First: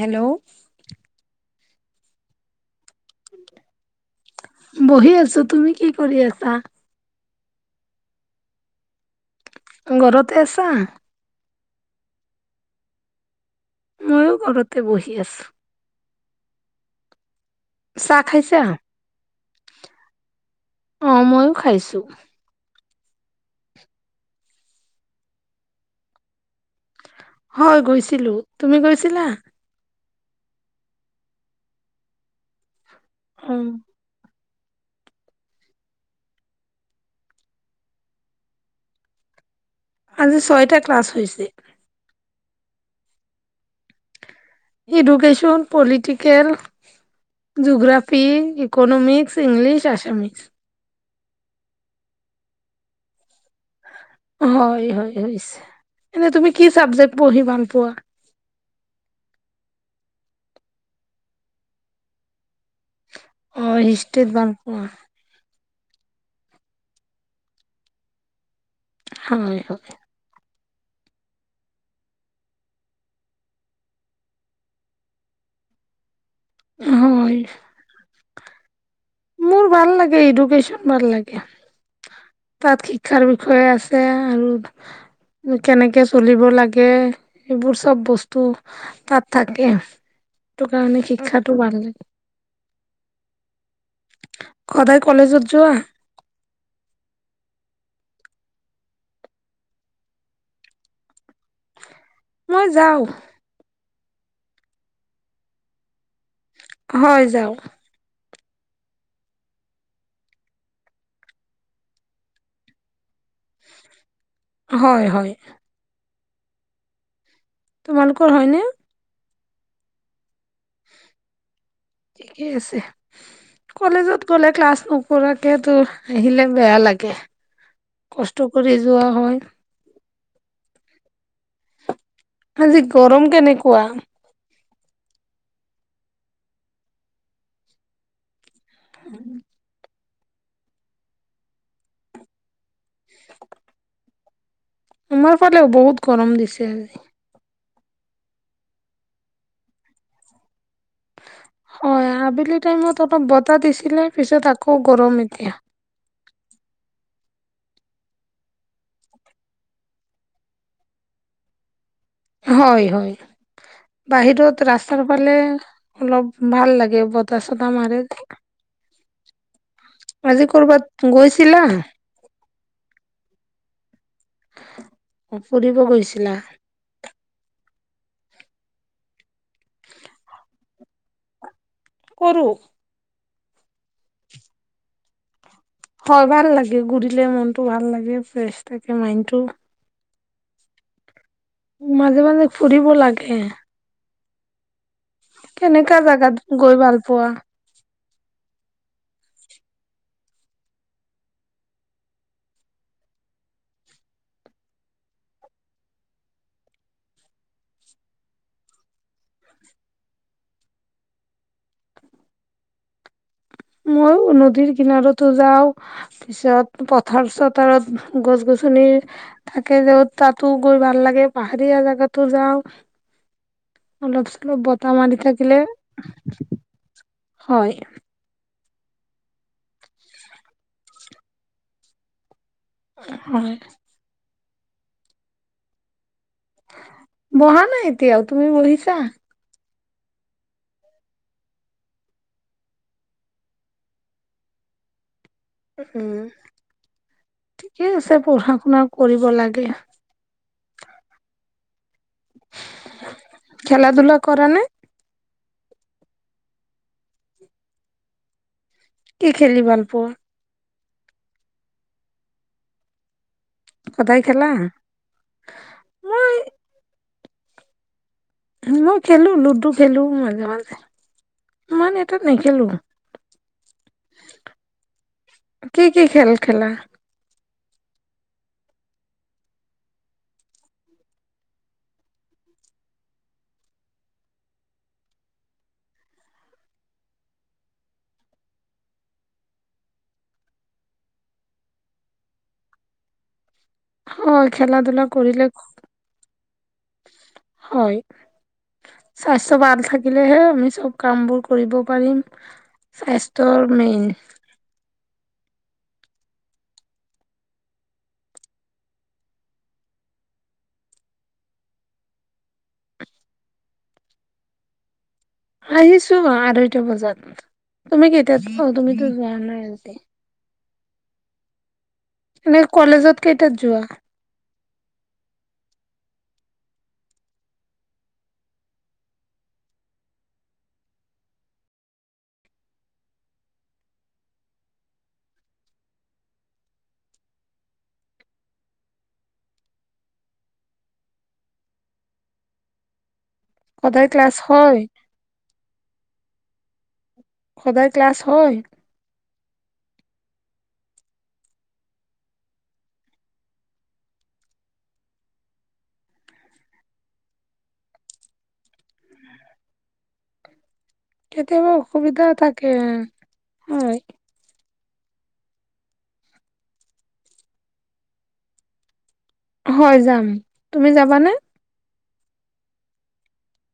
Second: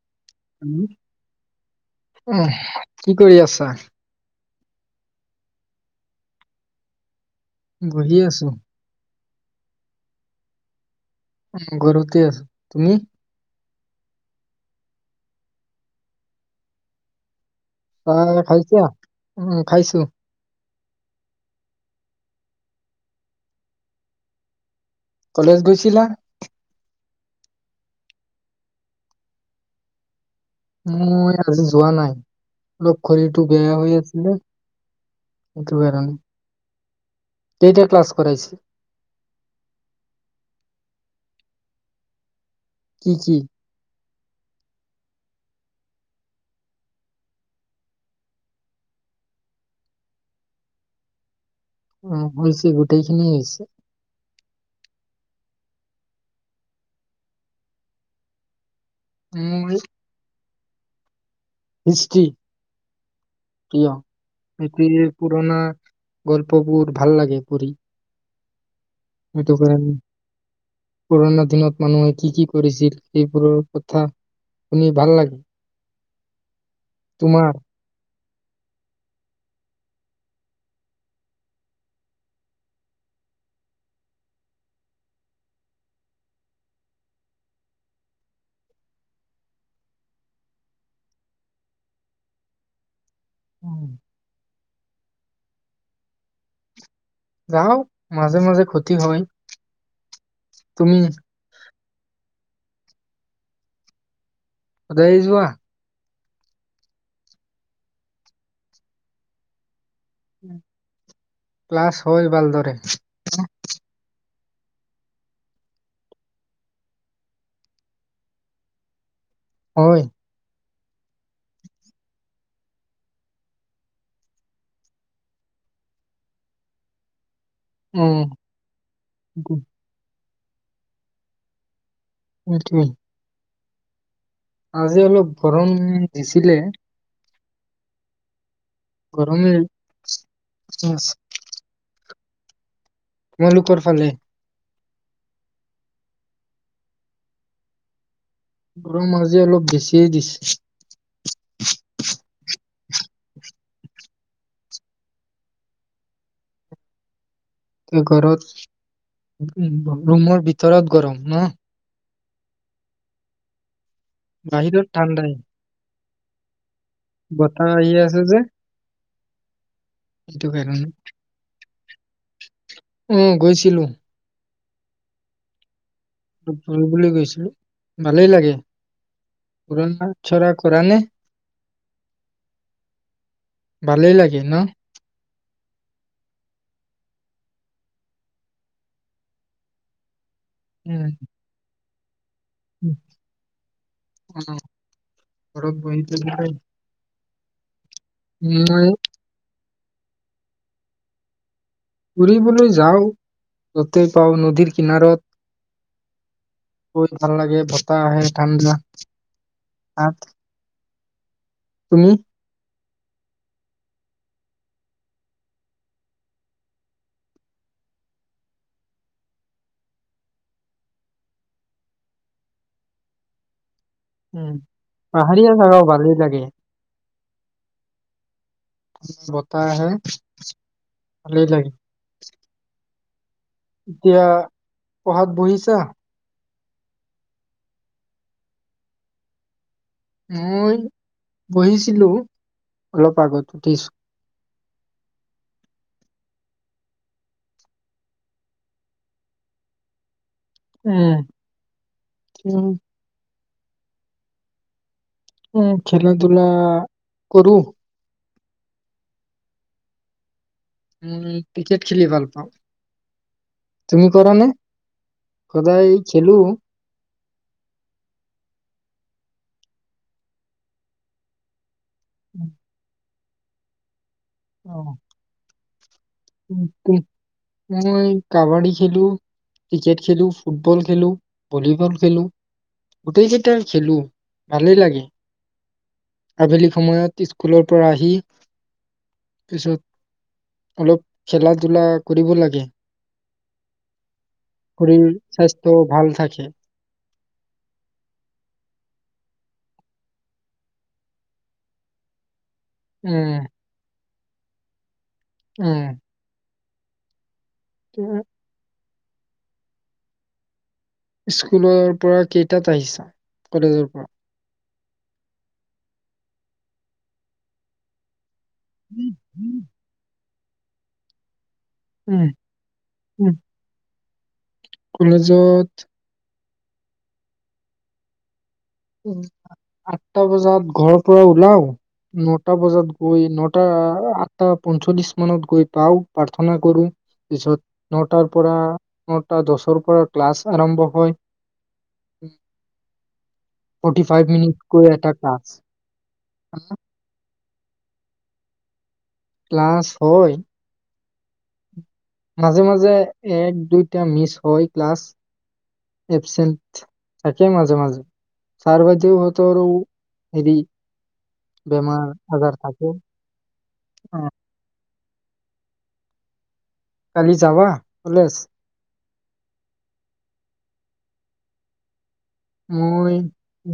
Hello উ কি কৰি আছা? বহি আছো তুমি কি কৰি আছা? বহি আছো। ঘৰতে আছা? অ ঘৰতে আছোঁ, তুমি? ময়ো ঘৰতে বহি আছোঁ। অঁ খাইছা উ খাইছো অঁ মইওঁ খাইছো কলেজ গৈছিলা হয় গৈছিলো তুমি গৈছিলা মই আজি যোৱা নাই অঁ ঘড়ীটো অ বেয়া হৈ আছিলে সেই তোকাৰণে কেইটা ক্লাছ কৰাইছে আজি ছয়টা ক্লাছ হৈছে কি কি education political geography economics English আসামিৰছ উ হৈছে গোটেই খিনি হৈছে হয় হয় হৈছে এনেই তুমি কি চাবজেক্ট পঢ়ি ভাল পোৱা উম হিষ্টষ্ট্ৰী অ হিষ্ট্ৰীত ভাল পোৱা কিয় পুৰণা গল্পবোৰ ভাল লাগে পঢ়ি সেইটো হয় হয় কাৰণে পুৰণা দিনত মানুহে কি কি কৰিছিল সেইবোৰৰ কথা শুনি ভাল লাগে হয় তোমাৰ? মোৰ ভাল লাগে এডুকেশ্যন ভাল লাগে তাত শিক্ষাৰ বিষয়ে আছে আৰু কেনেকে চলিব লাগে সেইবোৰ চব বস্তু তাত থাকে সেইটো কাৰণে শিক্ষাটো ভাল লাগে হদায় কলেজত যোৱা যাওঁ মাজে মাজে ক্ষতি হয় তুমি মই যাওঁ সদাই যোৱা হয় যাওঁ ক্লাছ হৈ ভালদৰে হয় হয় তোমালোকৰ হয়নে হয় ঠিকে আছে কলেজত গলে ক্লাছ নকৰাকে তো আহিলে বেয়া লাগে উম কষ্ট কৰি যোৱা হয় আজি সেইটোৱে গৰম কেনে কোৱা আজি অলপ গৰম দিছিলে গৰমেই [unintelligible] তোমালোকৰ ফালে আমাৰ ফালে বহুত গৰম দিছে আজি গৰম আজে অলপ বেছিয়ে দিছে হয় আবেলী টাইমত অলপ বতাহ দিছিলে পিছত আকৌ গৰম এতিয়া ঘৰত ৰুমৰ ভিতৰত গৰম ন হয় হয় বাহিৰত ৰাস্তাৰ ফালে অলপ ভাল লাগে এই বতাহ চতা আহি মাৰে আছে যে সেইটো আজি কাৰণে কৰ'বাত গৈছিলা উম গৈছিলো অ ফুৰিব গৈছে ফুৰিবলৈ গৈছিলো ভালেই লাগে পুৰণা চৰা কৰা নে কৰো ভালেই লাগে ন হয় ভাল লাগে ঘুৰিলে মনতটো ভাল লাগে ফ্ৰেছ থাকে মাইডটো উম মাজে মাজে ফুৰিব লাগে উ কেনেকা জাগাত গৈ ভাল পোৱা মই ফৰিবলৈ যাওঁ য'তেই পাও নদীৰ কিনাৰত গৈ ভাল লাগে বতাহ আহে ঠাণ্ডা তাত তুমি মই নদীৰ কিনাৰতো যাওঁ পিছত পথাৰ চথাৰত গছ গছনি থাকে যত তাতো গৈ ভাল লাগে পাহাৰীয়া জেগাতো যাওঁ অলপ উম। চলপ বতাহ মাৰি পাহাৰীয়া থাকিলে জাগা ভালেই লাগে হয় বতাহ আহে ভালেই লাগে হয় এতিয়া পঢ়াত বহিছা বহা নাই এতিয়াও তুমি বহিছা মই বহিছিলো অলপ আগত উঠিছো উ ঠিকে আছে পঢ়া শুনা কৰিব লাগে উম উ খেলা ধলা কৰা নে অ খেলা ধূলা কৰো কি খেলি ভালপোৱা উম ক্ৰিকেট খেলি ভাল পাওঁ তুমি সদায় কৰা নে খেলা সদায় মই খেলো মই খেলো লুডু খেলো মাজে মাজে ইমান এটাাত নেখেলো অহ কি কি কি খেল খেলা? মই কাবাডী খেলো, ক্ৰিকেট খেলো, ফুটবল খেলো, ভলীবল খেলো, গোটেই কেইটা খেলো ভালেই লাগে আবেলি সময়ত স্কুলৰ পৰা আহি পিছত অলপ। খেলা ধূলা কৰিব লাগে। হয় খেলা ধূলা শৰীৰ কৰিলে, স্বাস্থ্য ভাল থাকে হয়। স্বাস্থ্য ভাল থাকিলেহে আমি চব কামবোৰ কৰিব পাৰিম। উম স্বাস্থ্যৰ মেইন উম উ স্কুলৰ পৰা কেইটাত আহিছা, কলেজৰ পৰা? আহিছো আঢ়ৈটা বজাত। তুমি কেইতা? তাত অ' তুমি ত যোৱা নাই। উম এনে কলেজত উম কেইটাত যোৱা? কলেজত উ আঠটা বজাত ঘৰৰ পৰা ওলাও নটা বজাত গৈ নটা আঠটা পঞ্চল্লিশ মানত গৈ পাও প্ৰাৰ্থনা কৰো পিছত নটাৰ পৰা নটা দছৰ পৰা ক্লাছ আৰম্ভ হয়। ফৰ্টি সদায় ফাইভ ক্লাছ মিনিট হয় কৈ এটা ক্লাছ। হ সদায় ক্লাছ হয়? ক্লাছ হয়। মাজে মাজে এক দুইটা মিচ হয় ক্লাছ এবচেণ্ট থাকে মাজে মাজে, ছাৰ বাইদেও হতৰো হেৰি। কেতিয়াবা বেমাৰ অসুবিধা আজাৰ থাকে হয়। অ কালি যাবা কলেজ? হয় যাম। তুমি যাবানে? মই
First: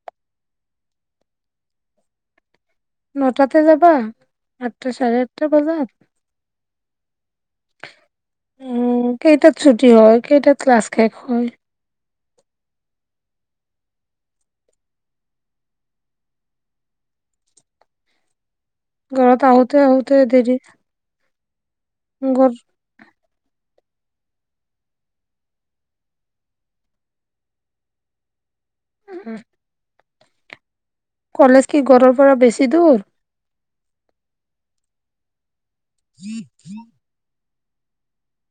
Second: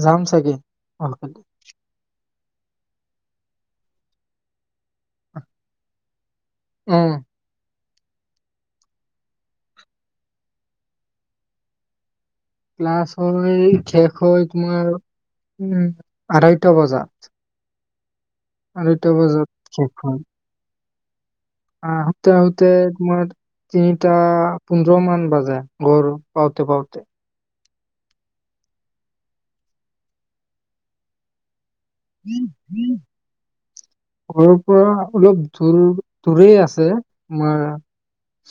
যাম চাগে অহ নটাতে যাবা আঠটা চাৰে আঠটা বজাত উম উম কেইটাত ছুটি হয় কেইটাত ক্লাছ শেষ হয় ক্লাছ হয় শেষ হয় তোমাৰ উম আঢ়াইটা বজাত আঢ়ৈটা ঘৰত বজাত আহোতে আহোতে দেৰি অ' আহোতে ঘৰ আহোতে তোমাৰ তিনিটা পোন্ধৰ মান বাজে ঘৰ পাওঁতে পাওঁতে উম কলেজ কি ঘৰৰ পৰা বেছি পাওঁতে দূৰ ঘৰৰ পৰা অলপ দূৰ দূৰেই আছে তোমাৰ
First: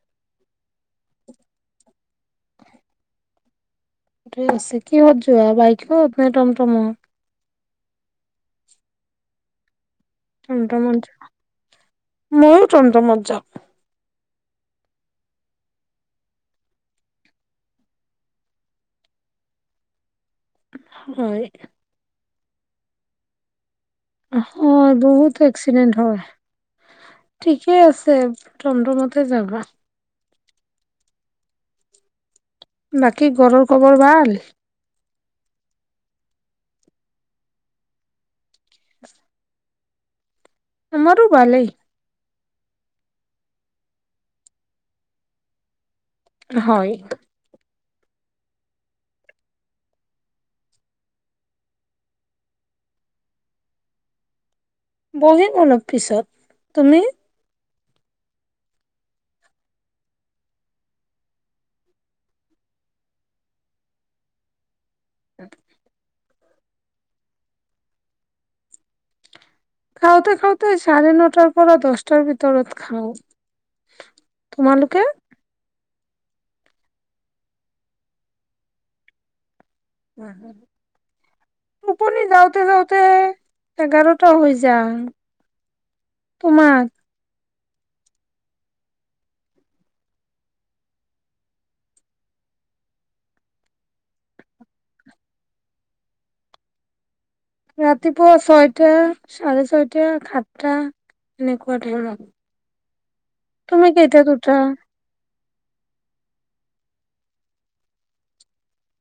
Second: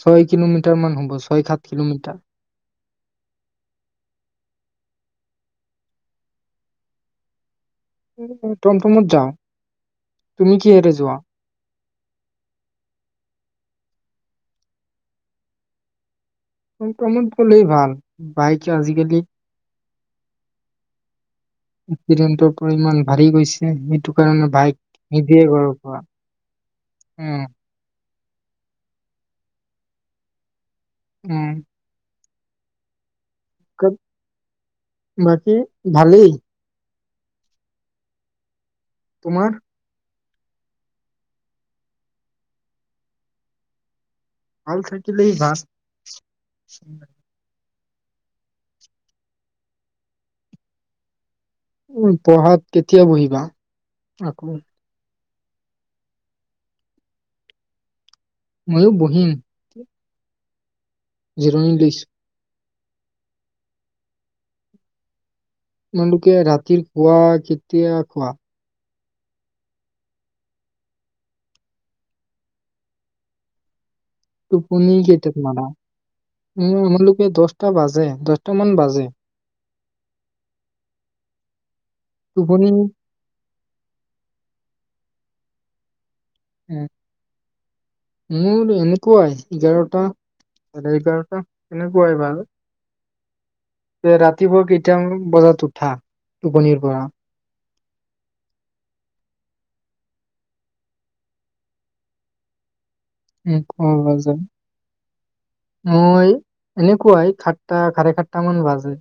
ছয় কিলোমিটাৰ মান হ'ব ছয় সাত কিলোমিটাৰ ছে কিহত যোৱা বাইকত নাই টমটমত টমটমত যাও টম টমত যা, ময়ো টম টমত যাওঁ। অ', টম টমত গলেই ভাল, বাইকে আজিকালি হয় এক্সিডেণ্টৰ ইমান বাঢ়ি গৈছে। সেইটো কাৰণে বাইক হয়, বহুত নিদিয়ে ঘৰৰ এক্সিডেণ্ট পৰা হয়। উম ঠিকেই আছে টম টমতে যাবা। উম', বাক কি ঘৰৰ খবৰ ক- ভাল? বাকী ভালেই তোমাৰ আমাৰো ভালেই ভাল থাকিলেই ভা হয়। উ, পঢ়াত কেতিয়া বহিবা? আকৌ বহিম অলপ পিছত, তুমি ময়ো বহিম। জিৰো ইংলিছ উম, তোমালোকে ৰাতিৰ খোৱা কেতিয়া খোৱা? খাওঁতে-খাওঁতে চাৰে নটাৰ পৰা দছটাৰ ভিতৰত খাও। টোপনি কেইটাত মাৰা? উ, আমালোকে দছটা বাজে, দহটা মান বাজে [inaudible] টোপনি যাওঁতে-যাওঁতে, এঘাৰটা হৈ যায়। উম, তোমাক মোৰ এনেকুৱাই, এঘাৰটা চাৰে এঘাৰটা এনেকুৱাই বাৰু। ৰাতিপুৱা কেইটা বজাত উঠা টোপনিৰ পৰা? ৰাতিপুৱা ছয়টা, চাৰে ছয়টা, সাতটা এনেকুৱা ধৰক উম, তুমি কোৱা কেইতিয়াত বাজে উঠা? মই এনেকুৱাই, খাট্টা খাৰে খাাটটা মান বাজে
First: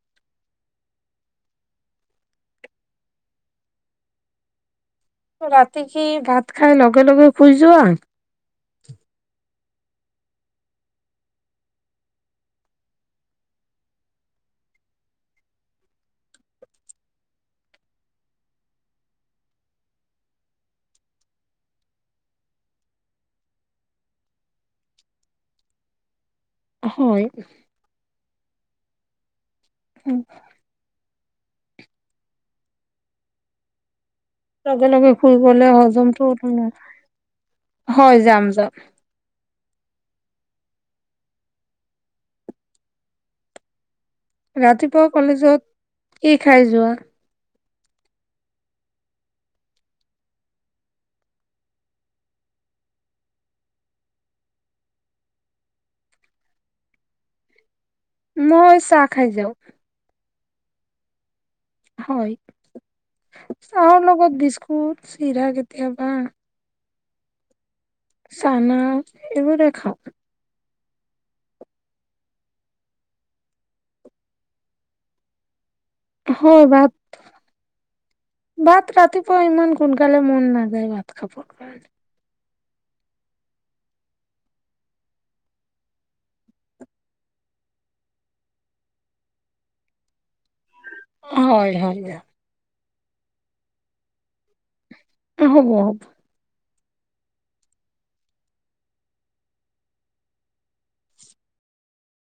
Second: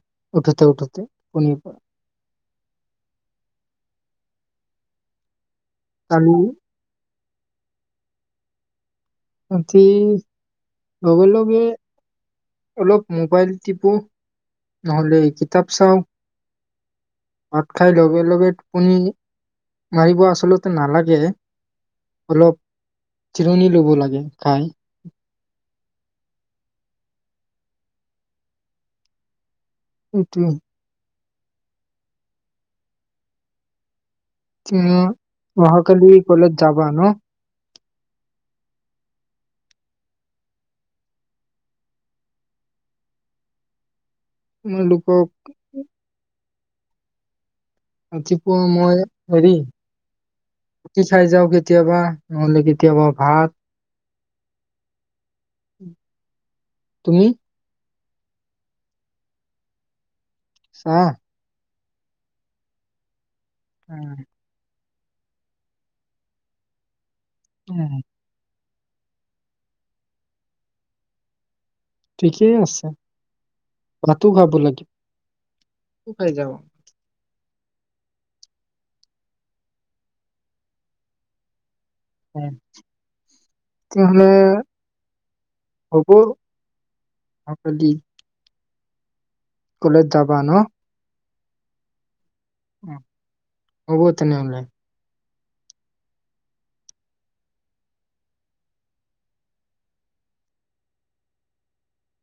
উঠোতে উঠোতে টোপনীৰ পৰা। ৰাতি কি কালি ভাত খাই লগে লগে বুজোৱা ৰাতি লগে-লগে অলপ মোবাইল টিপো, নহ'লে কিতাপ চাওঁ। ভাত খাই লগে-লগে টোপনি মাৰিব আচলতে নালাগে, অলপ জিৰণি লব লাগে খাই। হয়। উটো উম, লগে-লগে শুই গলে অহাকালি হজমটো কলেজ [unintelligible] যাবা ন? হয়, যাম-যাম। ৰাতিপুৱা তোমালোকক কলেজত এক খাই যোৱা ৰাতিপুৱা মই হেৰি ৰাতি চাই যাওঁ কেতিয়াবা নহলে কেতিয়াবা ভাত তুমি মই চাহ খাই যাওঁ চাহ হয় চাহৰ উম লগত বিস্কুট চিৰা কেতিয়াবা উম, চানা এইবোৰে খাও ঠিকেই আছে ভাতো খাব লাগে। হয় বাট ভাত ৰাতিপুৱা ইমান সোনকালে মন নাযায় ভাত খাবৰ কাৰণে, তেতিয়াহলে হ'ব আ দি কলেজ যাবা ন হয় হয় অ হ'ব তেনে হ'ব হ'ব